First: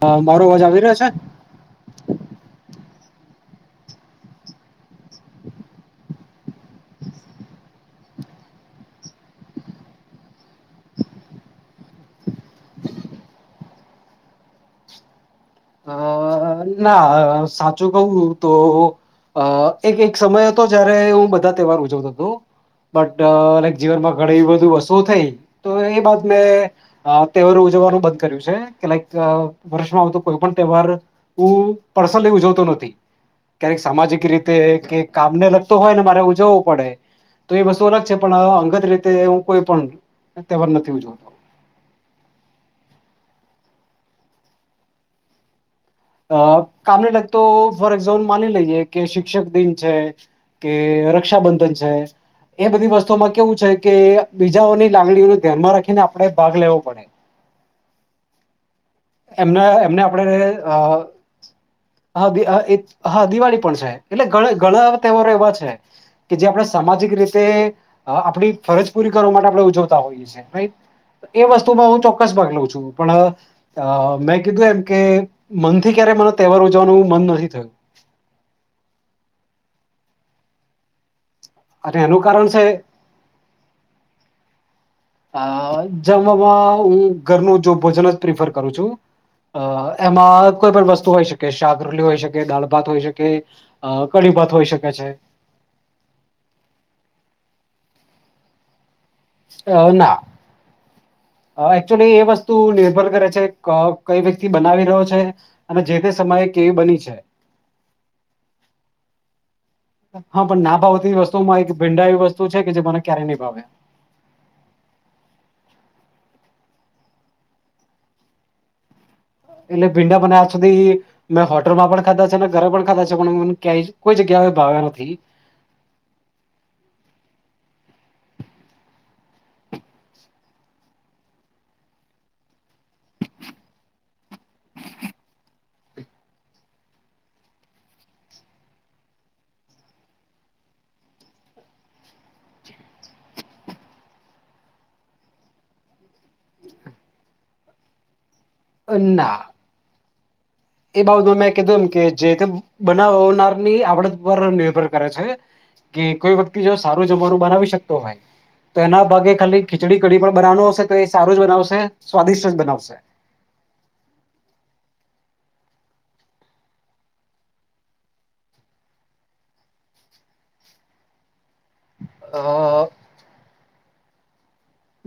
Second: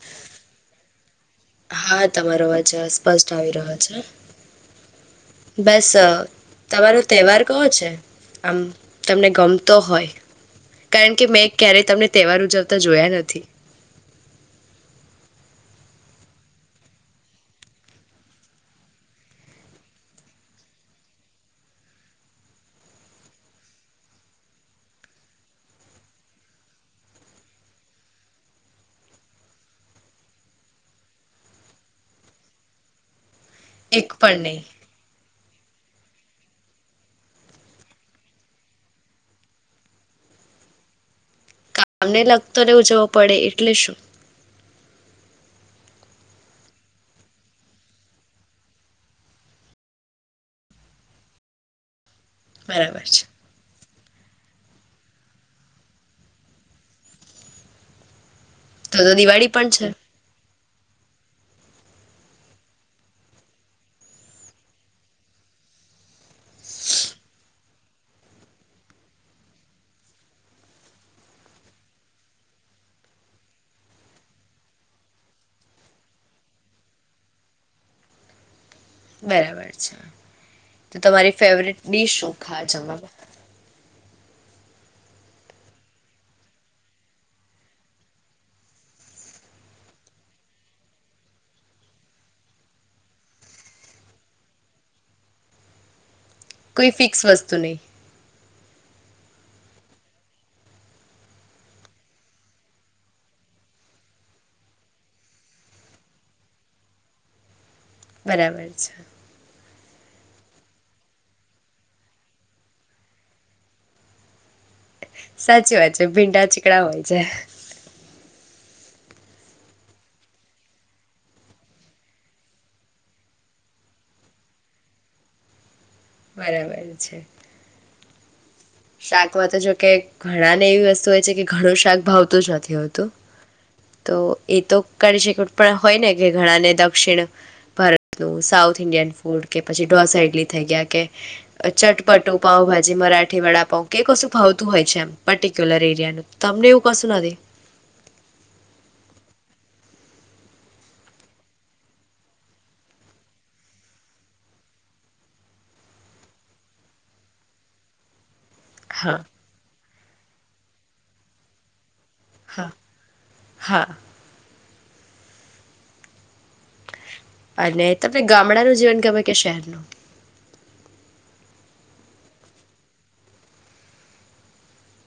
હ મારો અવાજ આવી રહ્યો છે હા તમારો અવાજ અ, આવી રહ્યો છે બસ તમારો તહેવાર કો છે આમ તમને ગમતો હોય કારણ કે મેં ક્યારેય તમને તહેવાર ઉજવતા જોયા નથી અ ના અ સાચું કવું તો અ એક એક સમય હતો જયારે હું બધા તહેવાર ઉજવતો હતો બટલાઈક જીવનમાં ઘણી બધી વતુ થઈ તો એ બાદ મેં તહેવાર ઉજવવાનું બંધ કર્યું છે કે લાઈક વર્ષમાં આવતું કોઈ પણ તહેવાર હું પર્સનલી ઉજવતો નથી ક્યારેક એક સામાજિક પણ રીતે નહીં કે કામને લગ હોય ને મારે ઉજવવું પડે તો એ વસ્તુ અલગ છે પણ અંગત રીતે હું કોઈ પણ તહેવાર નથી ઉજવતો કામને લગતોને ઉજવો પડે એટલે શું અ કામને લગતો ફોર એક્ઝામ્પલ માની લઈએ કે શિક્ષક દિન છે કે રક્ષાબંધન છે એ બધી વસ્તુમાં કેવું છે કે બીજાઓની લંગણીઓ ન ધ્યાનમાં રાખીને આપડણે ભાગ લેવો પડે તો તો દિવાળી એમના પણ છે એમને આપડે અ હ દી હા એજ દિવાળી પણ છે એટલે ઘણા ઘણા તહેવારો એવા છે કે જે આપણે સામાજિક રીતે આપણી ફરજ પૂરી કરવા માટે આપણે ઉજવતા હોઈએ છેએ એ વસ્તુમાં હું ચોક્કસ પગ લઉ છું પણ મેં કીધું એમ કે મનથી ક્યારે મ તહેવારો [unintelligible] મન નથી થયું બરાબર છે તો તમારી ફેવરેટ અને ડિશ એનું હો કારણ ખા છે જમા અ જમવામાં હું ઘરનું જો ભોજન જ પ્રિફર કરું છું અ એમાં કોઈ પણ વસ્તુ હોય શકે શાકરોટલી હોય શકે દાળ ભાત હોય શકે કઢી ભાત હોઈ શકે છે કોઈ ફિક્સ વસ્તુ નહીં અ ના એકક્ચુલી એ વસ્તુ નિર્ભર કરે છે ક કઈ વ્યક્તિ બનાવી રહ્યો છે અને જે તે સમયે કેવી બની છે બરાબર છે હા પણ ના ભાવતી વસ્તુમાં એક ભીંડા એવી વસ્તુ છે કે જે મને ક્યારેય નહી ભાવે સાચી વાત છે ભીંડા ચીકડા હોય છે એટલે ભીંડા મને આજ સુધી મેં હોટલ માં પણ ખાધા છે ને ઘરે પણ ખાધા છે પણ મ ક્યાંય કોઈ જગ્યા ભાવ્યા નથી બરાબર છે શાકમા તો જોકે ઘણા ને એવી વસ્તુ હોય છે કે ઘણું શાક ભાવતું જ નથી હોતું તો એતો કરી શક પણ હોય ને કે ઘણાને દક્ષિણ ભારતનું સાઉથ ઇન્ડિયન ફૂડ કે પછી ઢોસા ઇડલી થઈ ગયા કે ચટપટું પાઉભાજી મરાઠી વાળા કે કશું ફાવતું હોય છે એમ પર્ટિક્યુલર એરિયાનું તમને એવું કશું નથી અના એ બાબતમાં મેં કીધું એમ કે જે બનાવનારની આવડત પર નિર્ભર કરે છે કે કોઈ વ્યક્તિ જો સારું જમવાનું બનાવી શકતો હોય તો એના હા ભાગે ખાલી ખીચડી કડી પણ બનાવવુ હશે તો એ સારું જ બનાવશે સ્વાદિષ્ટ જ હા બનાવશે હા અને તમને ગામડાનું જીવન ગમે કે શહેરનું અ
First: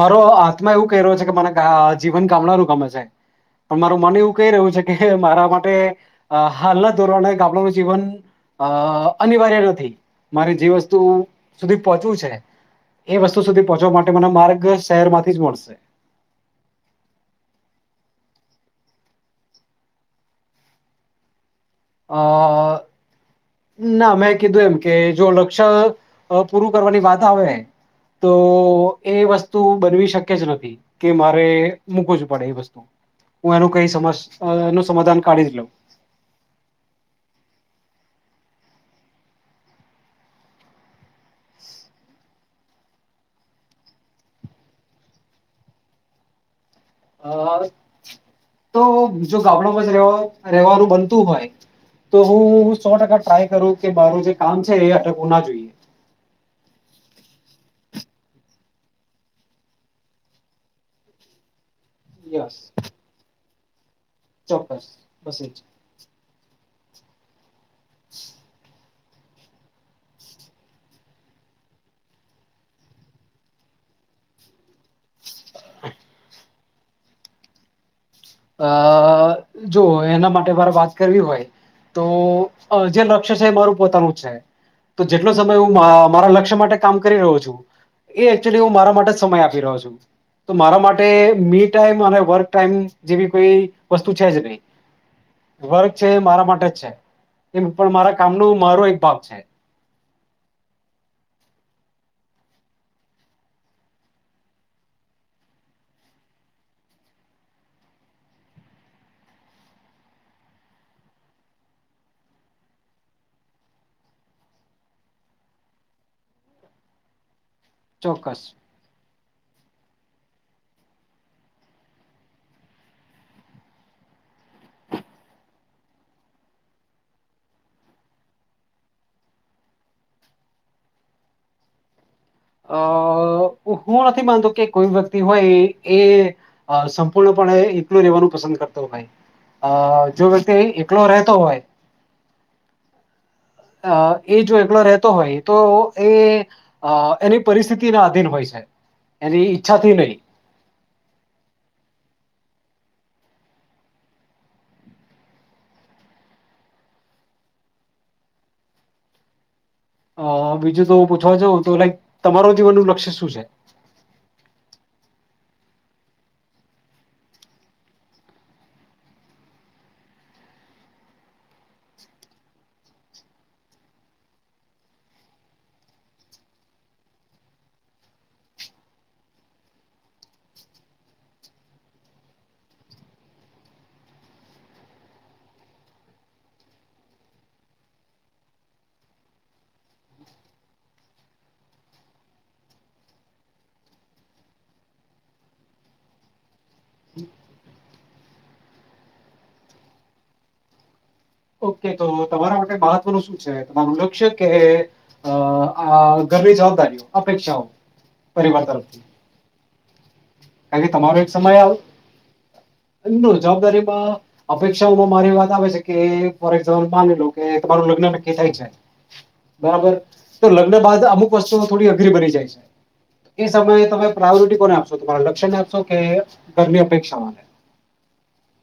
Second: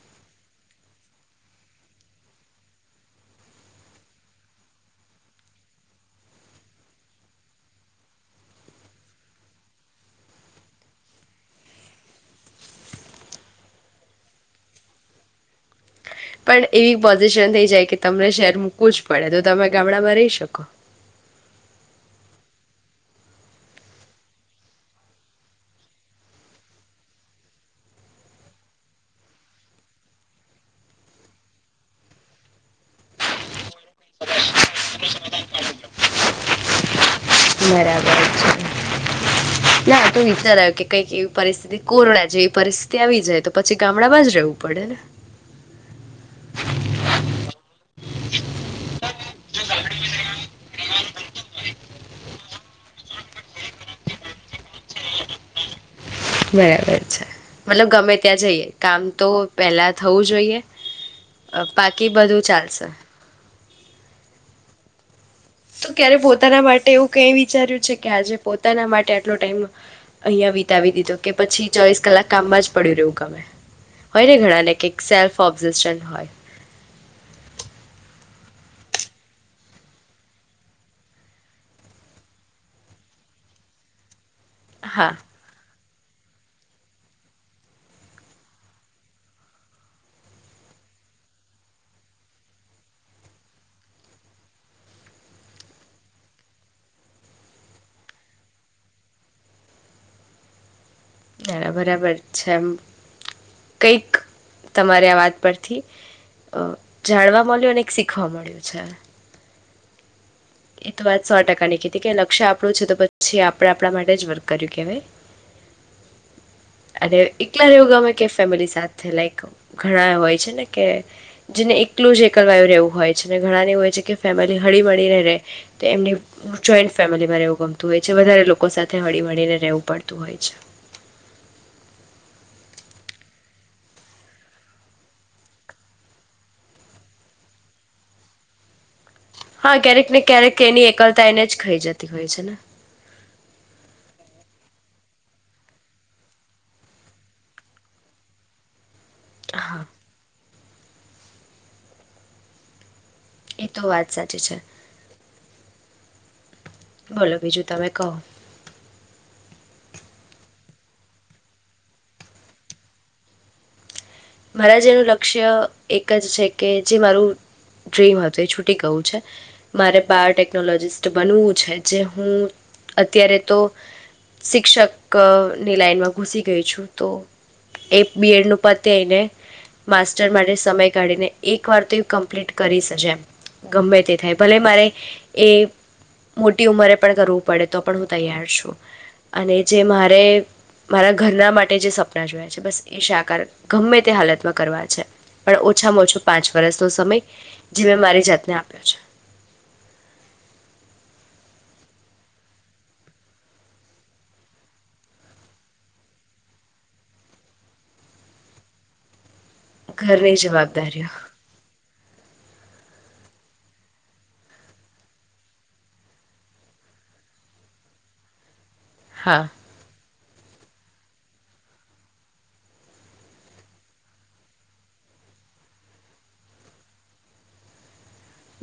મારો હાથમાં એવું કહી રહ્યો છે કે મને જીવન ગામડાનું ગમે છે, પણ મારું મન એવું કહી રહ્યું છે કે મારા માટે, હાલના ધોરણે ગામડાનું જીવન અ અનિવાર્ય નથી મારે જે વસ્તુ સુધી પહોંચવું છે, એ વસ્તુ સુધી પહોંચવા માટે મને માર્ગ જે શહેર માંથી જ મળશે. પણ એવી પોઝિશન થઈ જાય કે તમને શહેર મૂકવું જ પડે તો તમે ગામડામાં રહી શકો. અહ. ના મેં કીધું એમ કે જો લક્ષ્ય અહ પૂરું કરવાની વાત આવે તો એ વસ્તુ બનવી શક જ નથી કે મારે મૂકવું જ પડે એ વસ્તુ. હું એનું કઈ સમસ અહ એનું સમાધાન કાઢી જ લઉં. હા તો વિચાર્યો કે કઈક એવી પરિસ્થિતિ કોરોના જે પરિસ્થિતિ આવી જાય તો પછી ગામડામાં જ રહેવું પડે ને. અહ તો જો ગામડામાં જ રેવા-રેવાનું બનતું હોય તો હું સો ટકા ટ્રાય કરું કે મારું જે કામ છે એ અટકવું ના જોઈએ. બરાબર છે. મતલબ ગમે ત્યાં જઈએ કામ તો પેલા થવું જોઈએ અહ બાકી બધું યસ ચાલશે. ચોક્કસ. બસ એ જ તો ક્યારે પોતાના મા ટે એવું કઈ વિચાર્યું છે કે આજે પોતાના માટ ટે આટલો ટાઈમ અહીંયા વિતાવી દીધો કે પછી ચોવીશ કલ્લાક કામ માં જ પડ્યું રેયુ ગમે. હોય ને ઘણાનેે કેક સેલ્ફ ઓબજેસન હોય. અહ જો એના માટે મારે વાત કરવી હોય તો અહ જે લક્ષ્ય છે એ મારું પોતાનું છે. તો હા જેટલો સમય હું માં મારા લક્ષ્ય માટે કામ કરી રહ્યો છું એ એકચુલી હું મારા માટે જ સમય આપી રહ્યો છું. તો મારા માટે મી ટાઈમ અને વર્ક ટાઈમ જેવી કોઈ વસ્તુ છે જ નહી. વર્ક છે મારા માટે જ છે. એ પણ મારા કામનો મારો એક ભાગ છે. હ બરાબર છે એમ કઈક તમારે આ વાત પરથી અહ જાણવા મળ્યું ને એક શીખવા મળ્યું છે. એ તો વાત સો ટકા ની કીઘી કે લક્ષ્ય આપણું છે તો પછી આપણે આપણા માટે જ વર્ક કર્યું કે અને એકલા રવું ગમે કે ચોક્કસ. ફેમિલી સાથે લાઈક ઘણા હોય છે ને કે જેને એકલું જ એકલવાયું રહેવું હોય છે ને ઘણાને એવું હોય છે કે ફેમિલી હળી મળી રેહ તો એમની જોઈન્ટ ફેમિલીમાં રહેવું ગમતું હોય છે વધારે લોકો સાથે હળી મળીને રહેવું પડતું હોય છે અ હું નથી માનતો કે કોઈ વ્યક્તિ હોય એ સંપૂર્ણપણે એકલું રહેેવાનું પસંદ કરતો હોય હા ક્યારેક અ ને જો વ્યક્તિ ક્યારેક એની એકલો એકલતા રહેતો એને જ હોય ખાઈ જતી હોય છે ને એ જો એકલો રહે તો હોય તો એ એની પરિસ્થિતિ ના આધીન હોય છે એની ઈચ્છા હા થી નઈ એ તો વાત સાચી છે બોલો બીજું તમે કહો હ બીજું તો પૂછવા છો તો લાઈક તમારો જીવન નું લક્ષ્ય શું છે મારા જેનું લક્ષ્ય એક જ છે કે જે મારું ડ્રીમ હતું એ છૂટી ગયુ છે મારે બાયોટેકનોલોજીિસ્ટ બનવું છે જે હું અત્યારે તો શિક્ષકની લાઈનમાં ઘુસી ગઈ છું તો એ બી એડ નું પદ તેઈને માસ્ટર માટે સમય કાઢીને એક વાર તો એ કમ્પ્લીટ કરીશ જ એમ ગમે તે થાય ભલે મારે એ મોટી ઉંમરે પણ કરવું પડે તો પણ હું તૈયાર છું અને જે મારે મારા ઘરના માટે જે સપના જોયા છે બસ એ શાકાર ગમે તે હાલતમાં કરવા છે પણ ઓછામાં ઓછો પાંચ વર્ષનો સમય જે મેં મારી જાતને આપ્યો છે ઓકે તો તમારા માટે મહત્વનું શું છે તમારું લક્ષ્ય કે આ ઘરની જવાબદારીઓ અપેક્ષાઓ પરિવાર તરફથી છે ઘરની કારણ કે જવાબદારીઓ તમારો એક સમય આવ જવાબદારી માં અપેક્ષાઓમાં મારી વાત આવે છે કે ફોર એક્ઝામ્પલ માની લીધું કે તમારું લગ્ન નક્કી થાય છે હા બરાબર તો લગ્ન બાદ અમુક વસ્તુઓ થોડી અઘરી બની જાય છે એ સમયે તમે પ્રાયોરિટી કોને આપશો અ લક્ષ્ય ને આપશો કે ઘરની અપેક્ષામાં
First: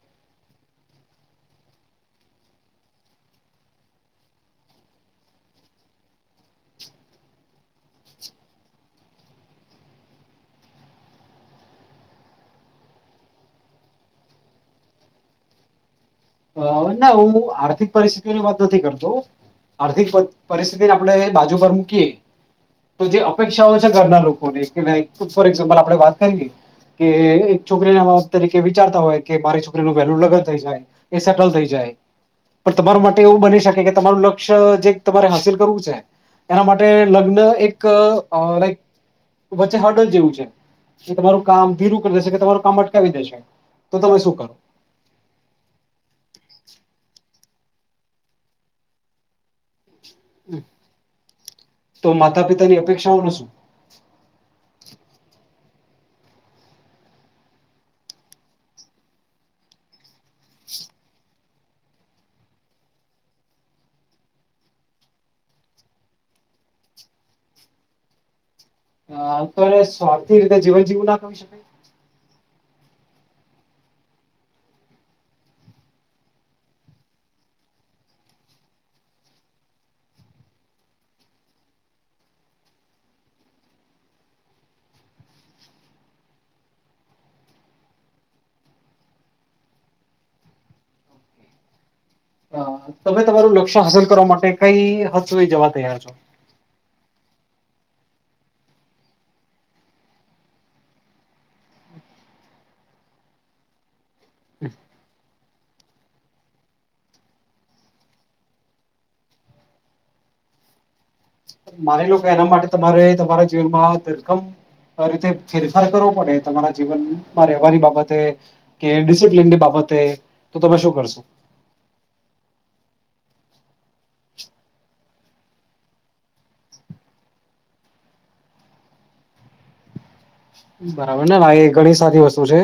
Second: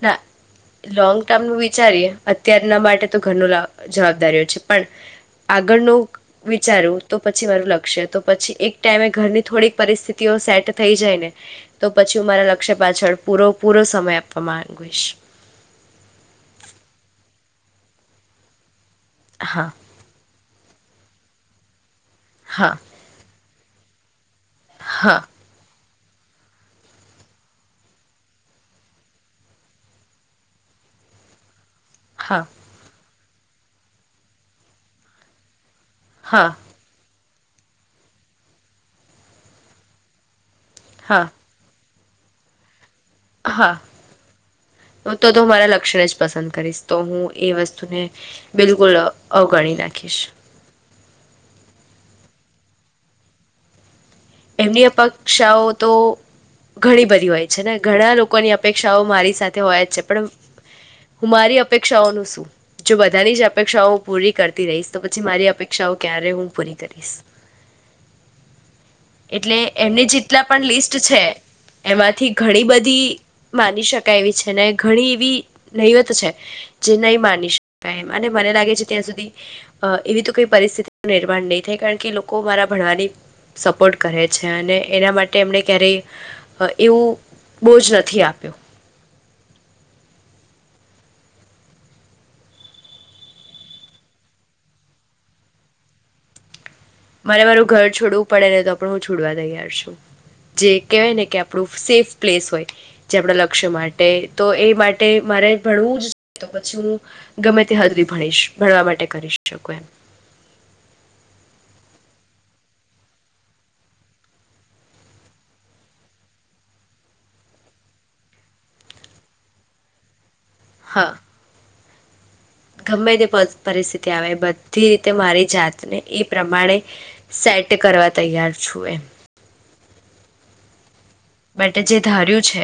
ના લોંગ ટર્મનું વિચારીએ અત્યારના માટે તો ઘરનું જવાબદારીઓ છે પણ આગળનું વિચારું તો પછી મારું લક્ષ્ય તો પછી એક ટાઈમે ઘરની થોડીક પરિસ્થિતિઓ સેટ થઈ જાય ને તો પછી હું મારા લક્ષ્ય પાછળ પૂરો પૂરો સમય આપ પ્રમાન ગુસ ના હું આર્થિક પરિસ્થિતિની વાત નથી કરતો તો હા આર્થિક પરિસ્થિતિ ને આપણે બાજુ પર મૂકીએ હા તો જે ઇચ્છા હોય છે ઘરના લોભ હા પોલીસનીલાઇફ ફોર ઇકઝામ્પલ આપણે વાત કરી કે એક છોકરીને તરીકે વિચારતા હોય કે મારી છોકરીનું વેલ્યુ લગન થઈ જાય એ સેટલ થઈ જાય હા પણ તમારો માટે એવું બની શકે કે તમારું લક્ષ્ય જે તમારે હાસિલ છે હા એના માટે લગ્ન તો એક ઓ લાઇક વચ્ચે હર્ડંલ જેવું છે જે હા તમારું કામ ધીરું હોઈ શકે તમારુ કામ અટકે હા તો તો મારા લક્ષણ જ પસંદ કરીશ તો હું એ વસ્તુને બિલકુલ અવગણી નાખ ખીશ તો માતા પિતાની અપેક્ષાઓ નુ શું? એમની અપેક્ષાઓ તો ઘણી બધી હોય છે, ને ઘણા લોકોની અપેક્ષાઓ મારી સાથે હોય જ છે, પણ હું મારી અપેક્ષાઓનું શું જો બધાની જ અપેક્ષાઓ પૂરી કરતી રહીશ તો પછી મારી અપેક્ષાઓ ક્યારે હું પૂરી કરીશ એટલે અત્યારે એમની સ્વાર્થી જેટલા રીતે પણ જીવન લિસ્ટ જીવું ના છે, કરી શકાય એમાંથી ઘણી બધી માની શકાય એવી છે, ને ઘણી એવી નૈવત છે જે નહી માની શકાય અને મને લાગે છે ત્યાં સુધી એવી તો કઈ પરિસ્થિતિ નિર્માણ નહી થાય કારણ કે લોકો મારા ભણવાની સપોર્ટ કરે છે અને એના માટે એમણે ક્યારેય એવું બોજ નથી આપ્યું હ, તમે તમારું લક્ષ્ય હાંસલ કરવા માટે કઈ હદ સુધી જવા તૈયાર છો મારે મારું ઘર છોડવું પડે ને તો પણ હું છોડવા તૈયાર છું, જે કહેવાય ને કે આપણું સેફ પ્લેસ હોય, જે આપણા લક્ષ્ય માટે તો, એ માટે મારે ભણવું જ તો પછી હું ગમે તે હદહુધી ભણીશ ભણવા માટે કરી શકું એમ માની લો કે એના માટે તમારે તમારા જીવનમાં ધરખમ રીતે ફેરફાર કરવો પડે તમારા જીવનમાં રહેવાની બાબતે કે ડિસિપ્લીનની બાબતે તો, તમે શું હા કરશો ગમે તે પરિસ્થિતિ આવે બધી રીતે મારી જાતને એઈ પ્રમાણે સેટ કરવા તૈયાર છું એમ બરાબર ને [unintelligible] બટ ઘણી જે સાારી ધાર્યું વસ્તુ છે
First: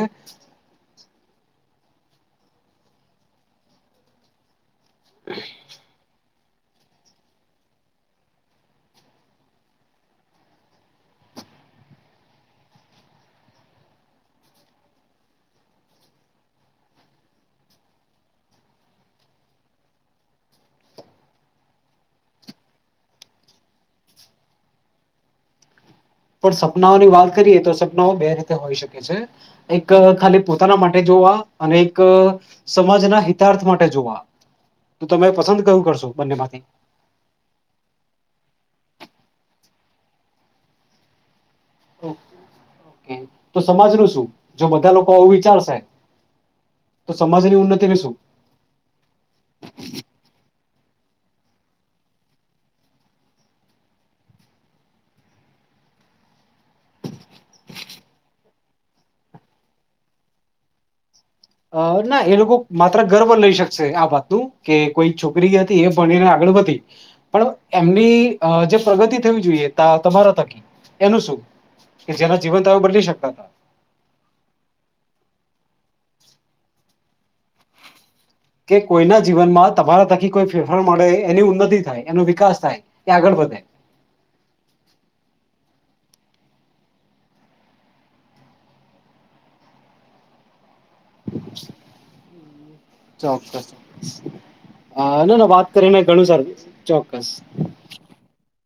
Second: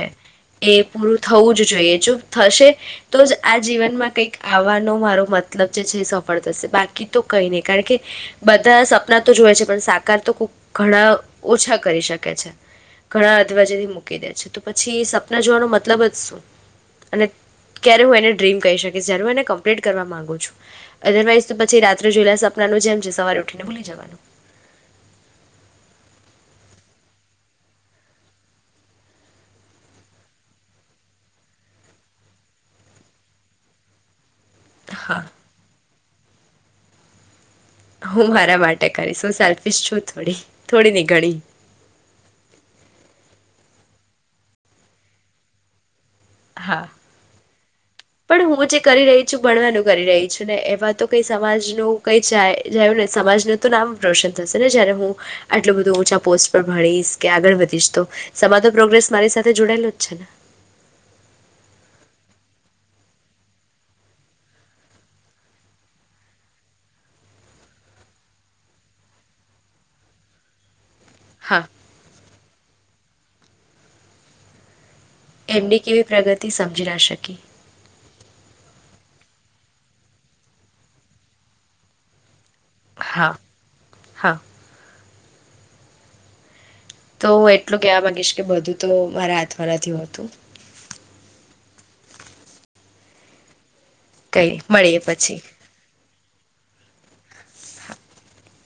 એ પૂરું થવું જ જોઈએ, થશે તો જ આ જીવનમાં કંઈક આવવાનું નો મારો મતલબ છે જે સો શે બાકી તો કઈ નહી કારણ કે બધા સપના તો જોવે છે પણ સાકાર તો ઘણા ઓછા કરી શકે છે ઘણા જોવા જેવી મૂકી દે છે, તો પછી સપના જોવાનો મતલબ જ શું, અને ક્યારે હું એને ડ્રીમ કહી શકીશ જ્યારે હું એને કમ્પ્લીટ કરવા માંગુ છું, અધરવાઈઝ તો પછી રાત્રે જોયેલા સપનાનું જેમ છે સવારે ઉઠીને ભૂલી જવાનું પણ સપનાઓની વાત કરીએ તો સપનાઓ બે રીતે હોઈ શકે છે, એક ખાલી પોતાના માટે જોવા અને એક સમાજના હિતાર્થ માટે જોવા તો હા તમે પસંદ કયુ કરશો બનનેવાથી હું મારા માટે કરીશું સેલ્ફિસ છું થોડી થોડી ની ઘણી તો સમાજ ન શું જો બધા લોકો આવું વિચારશે હા તો સમાજની ઉન્નતિનું શું? પણ હું જે કરી રહી છું ભણવાનું કરી રહી છું ને એમ આમાં તો કઈ સમાજ નુ કઈ જ જાય ને સમાજનું તો નામ રોશન થશે ને જયારે હું આટલું બધું ઉચા પોસ્ટ પર ભણીશ કે આગળ વધીશ તો સમાજ નુ પ્રોગ્રેસ તો મારી સાથે જોડાયેલો જ છે ને અ ના એ લોકો માત્ર ગર્વ લઈ શકશે આ વાતનું કે કોઈ છોકરી હતી એ ભણીને આગળ વધી પણ એમની જે પ્રગતિ થવી જોઈએ ત તમારા થકી એનું શું હા કે જેના જીવન તમે બદલી શકે હ એમની કેવી પ્રગતિ સમજી ના શકી કે કોઈના જીવનમાં તમારા થકી કોઈ ફેરફાર મળે એની ઉન્નતિ થાય એનો વિકાસ થા ય એ હા આગળ વધે હા તો હું એટલું કહેવા માંગીશ કે બધું તો મારા હાથમાં નથી હોતું ચોક્કસ હ કઈ મળીએ પછી ના ના વાત કરીને ઘણું સારુ ચોક્કસ [inaudible]